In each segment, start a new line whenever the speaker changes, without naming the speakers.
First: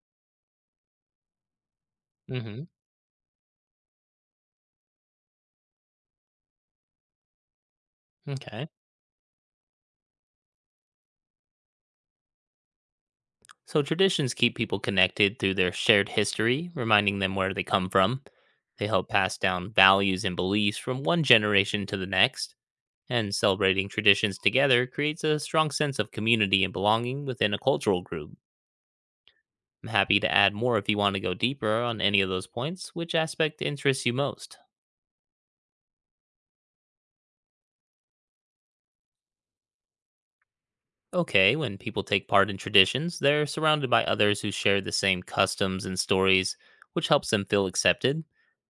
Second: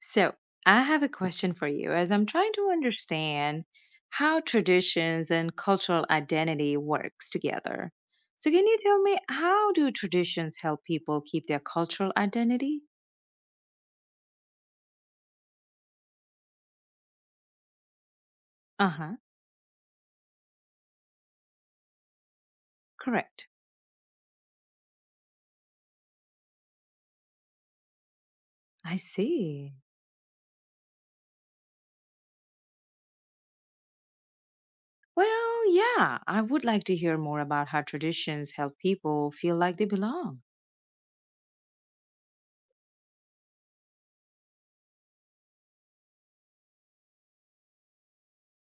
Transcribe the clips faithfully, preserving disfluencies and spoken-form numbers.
So, I have a question for you as I'm trying
Hmm.
to understand how traditions and cultural identity works together. So, can
Okay.
you tell me how do traditions help people keep their cultural identity?
So traditions keep people connected through their shared history, reminding them where they come from. They help
Uh-huh.
pass down values and beliefs from one generation to the next, and
Correct.
celebrating traditions together creates a strong sense of community and belonging within a cultural group.
I see.
I'm happy to add more if you want to go deeper on any of those points. Which aspect interests you most?
Well, yeah, I would like to hear more about how traditions help people feel like they belong.
Okay, when people take part in traditions, they're surrounded by others who share the same customs and stories, which helps them feel accepted.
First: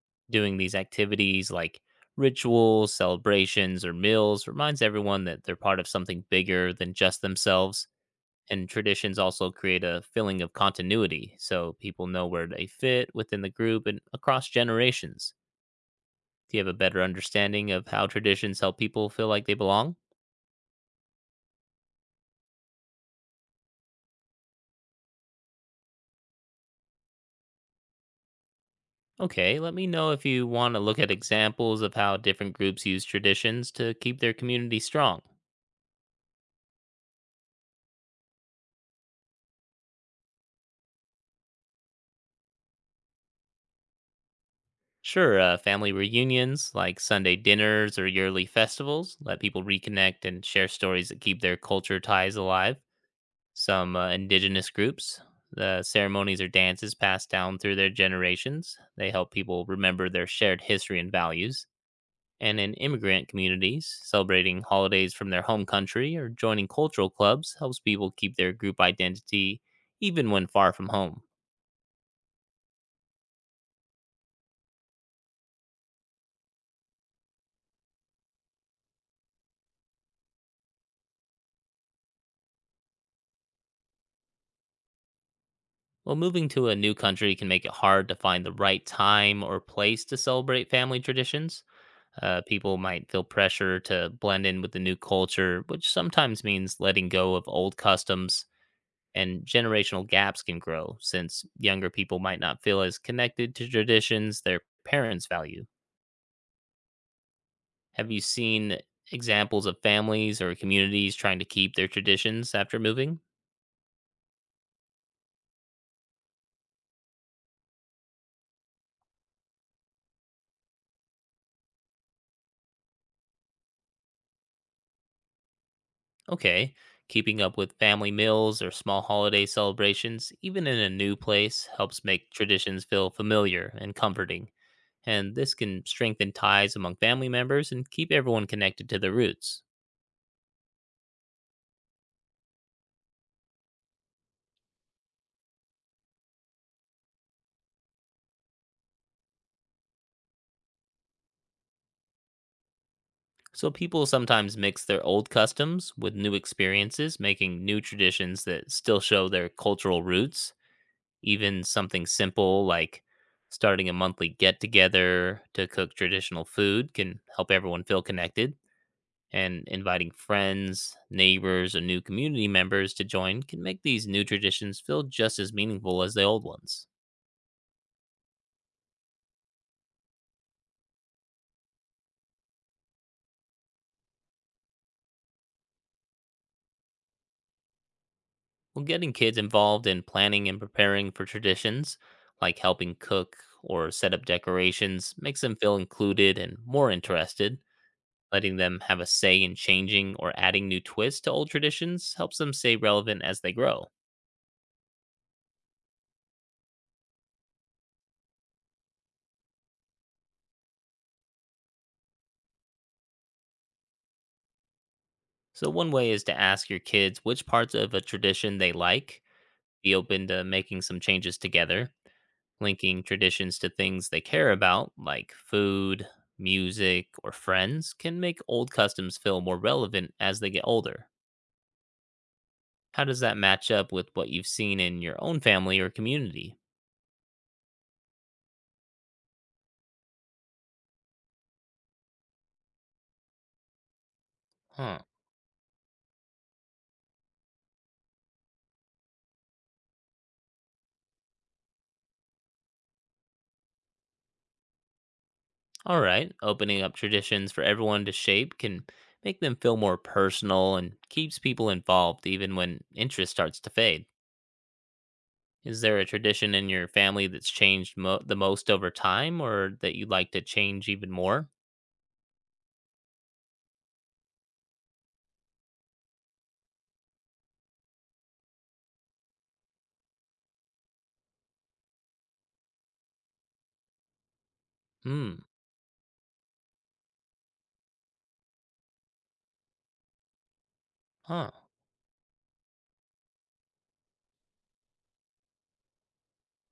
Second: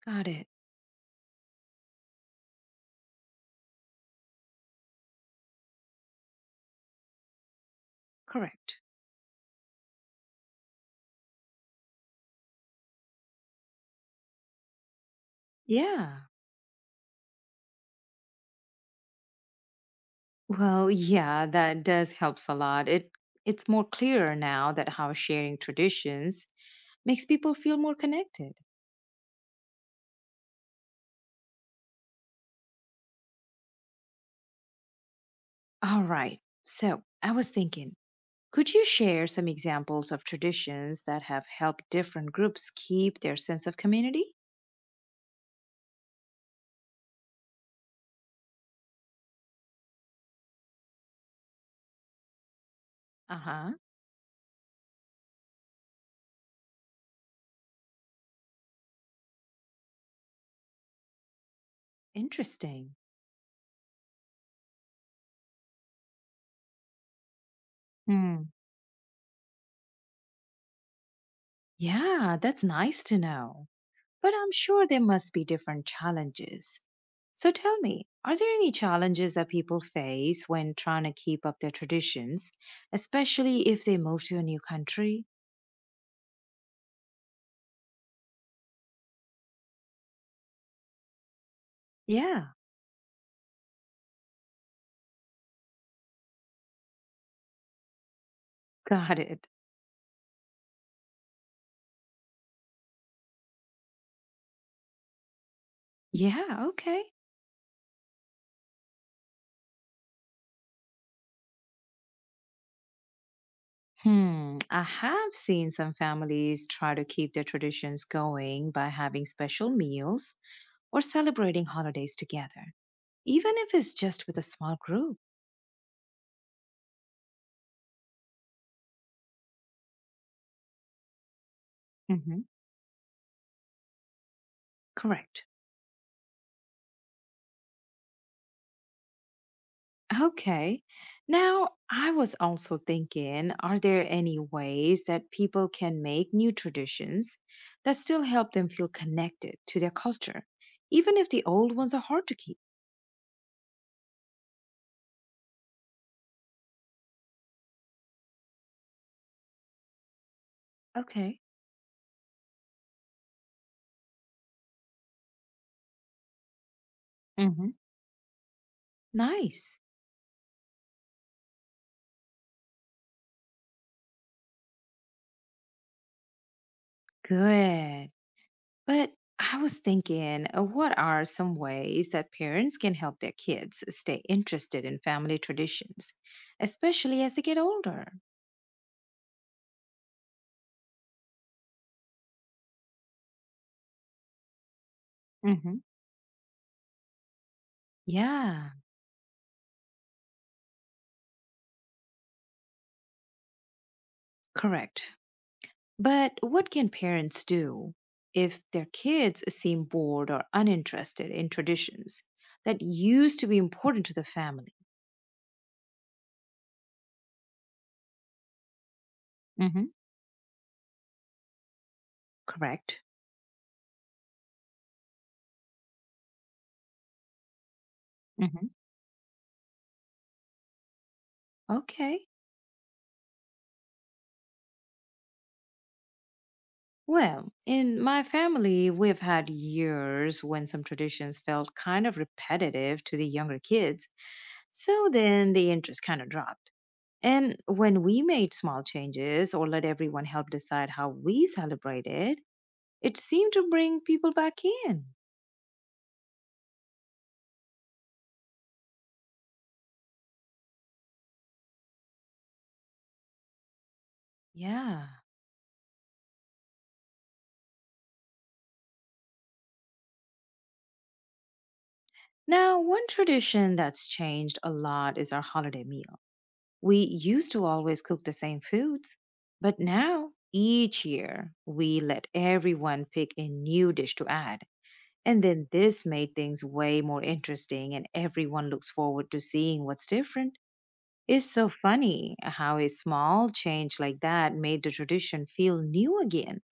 Got it.
Doing these activities like rituals, celebrations, or meals reminds everyone that they're part of something bigger than just themselves. And
Correct.
traditions also create a feeling of continuity so people know where they fit within the group and across generations.
Yeah.
Do you have a better understanding of how traditions help people feel like they belong?
Well, yeah, that does helps a lot. It it's more clearer now that how sharing traditions makes people feel more connected.
Okay, let me know if you want to look at examples of how different groups use traditions to keep their community strong.
All right. So, I was thinking, could you share some examples of traditions that have helped different groups keep their sense of community?
Sure, uh, family reunions like Sunday dinners or yearly festivals let people reconnect and share stories that keep their culture ties alive.
Uh-huh.
Some uh, indigenous groups, the ceremonies or dances passed down through their generations, they help people remember their shared history and values. And in
Interesting.
immigrant communities, celebrating holidays from their home country or joining cultural clubs helps people keep
Hmm.
their group identity even when far from home.
Yeah, that's nice to know, but I'm sure there must be different challenges. So tell me, are there any challenges that people face when trying to keep up their traditions, especially if they move to a new country?
Well, moving to a new country can make it hard to find the right time or place to celebrate family traditions. Uh,
Yeah,
people might feel pressure to blend in with the new culture, which sometimes means letting go of old customs,
got
and
it.
generational gaps can grow since younger people might not feel as connected to traditions their parents value.
Yeah, okay.
Have you seen examples of families or communities trying to keep their traditions after moving?
Hmm, I have seen some families try to keep their traditions going by having special meals or celebrating holidays together, even if it's just with a small group.
Okay, keeping up with family meals or small holiday celebrations, even in a new place, helps make
Hmm.
traditions feel familiar and comforting. And
Correct.
this can strengthen ties among family members and keep everyone connected to their roots.
Okay. Now, I was also thinking, are there any ways that people can make new traditions that still help them feel connected to their culture, even if the old ones are hard to keep?
So, people sometimes mix their old customs with new experiences, making new traditions that still show their cultural roots.
Okay.
Even something simple like starting a monthly get together to cook traditional food can help
Mhm.
everyone feel connected, and
Nice.
inviting friends, neighbors, or new community members to join can make these new traditions feel just as meaningful as the old ones.
Good. But I was thinking, uh, what are some ways that parents can help their kids stay interested in family traditions, especially as they get older?
Well, getting kids involved in planning and preparing for traditions, like helping cook or set up decorations, makes them feel
Mhm.
included and more interested. Letting
Yeah,
them have a say in changing or adding new twists to old traditions helps them stay relevant as they grow.
correct. But what can parents do if their kids seem bored or uninterested in traditions that used to be important to the family?
So, one way is to ask your kids which parts of a tradition they like,
Hmm.
be open to making some changes together. Linking
Correct?
traditions to things they care about, like food, music, or friends, can make old
Hmm.
customs feel more relevant as they get older.
Okay.
How does that match up with what you've seen in your own family or community?
Well, in my family, we've had years when some traditions felt kind of repetitive to the younger kids.
Huh.
So then the interest kind of dropped. And when we made small changes or let everyone help decide how we celebrated, it seemed to bring people back in.
All right, opening up traditions for everyone to shape can make them feel more personal and keeps people involved even when interest starts to fade.
Yeah.
Is there a tradition in your family that's changed mo- the most over time or that you'd like to change even more?
Now, one tradition that's changed a lot is our holiday meal. We used to always cook the same foods, but now each year we let everyone pick a new dish to add.
Hmm.
And then this made things way more interesting, and everyone looks forward to seeing what's different. It's
Huh.
so funny how a small change like that made the tradition feel new again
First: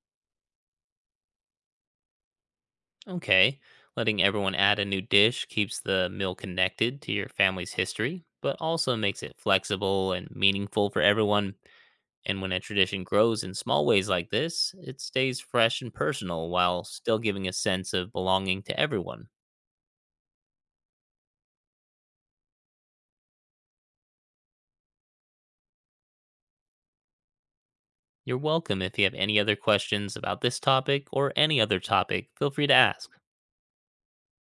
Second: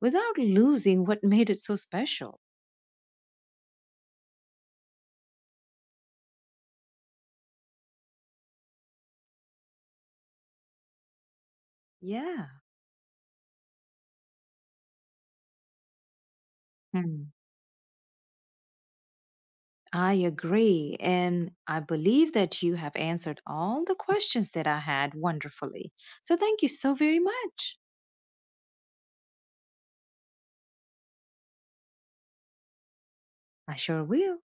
without losing what made it so special.
Okay. Letting everyone add a new dish keeps the meal connected to your family's history, but also makes it flexible and meaningful for everyone. And
Yeah.
when a tradition grows in small ways like this, it stays fresh and personal while still
Hmm.
giving a sense of belonging to everyone.
I agree. And I believe that you have answered all the questions that I had wonderfully. So thank you so very much.
You're welcome. If you have any other questions about this topic or any other topic, feel free to ask.
I sure will.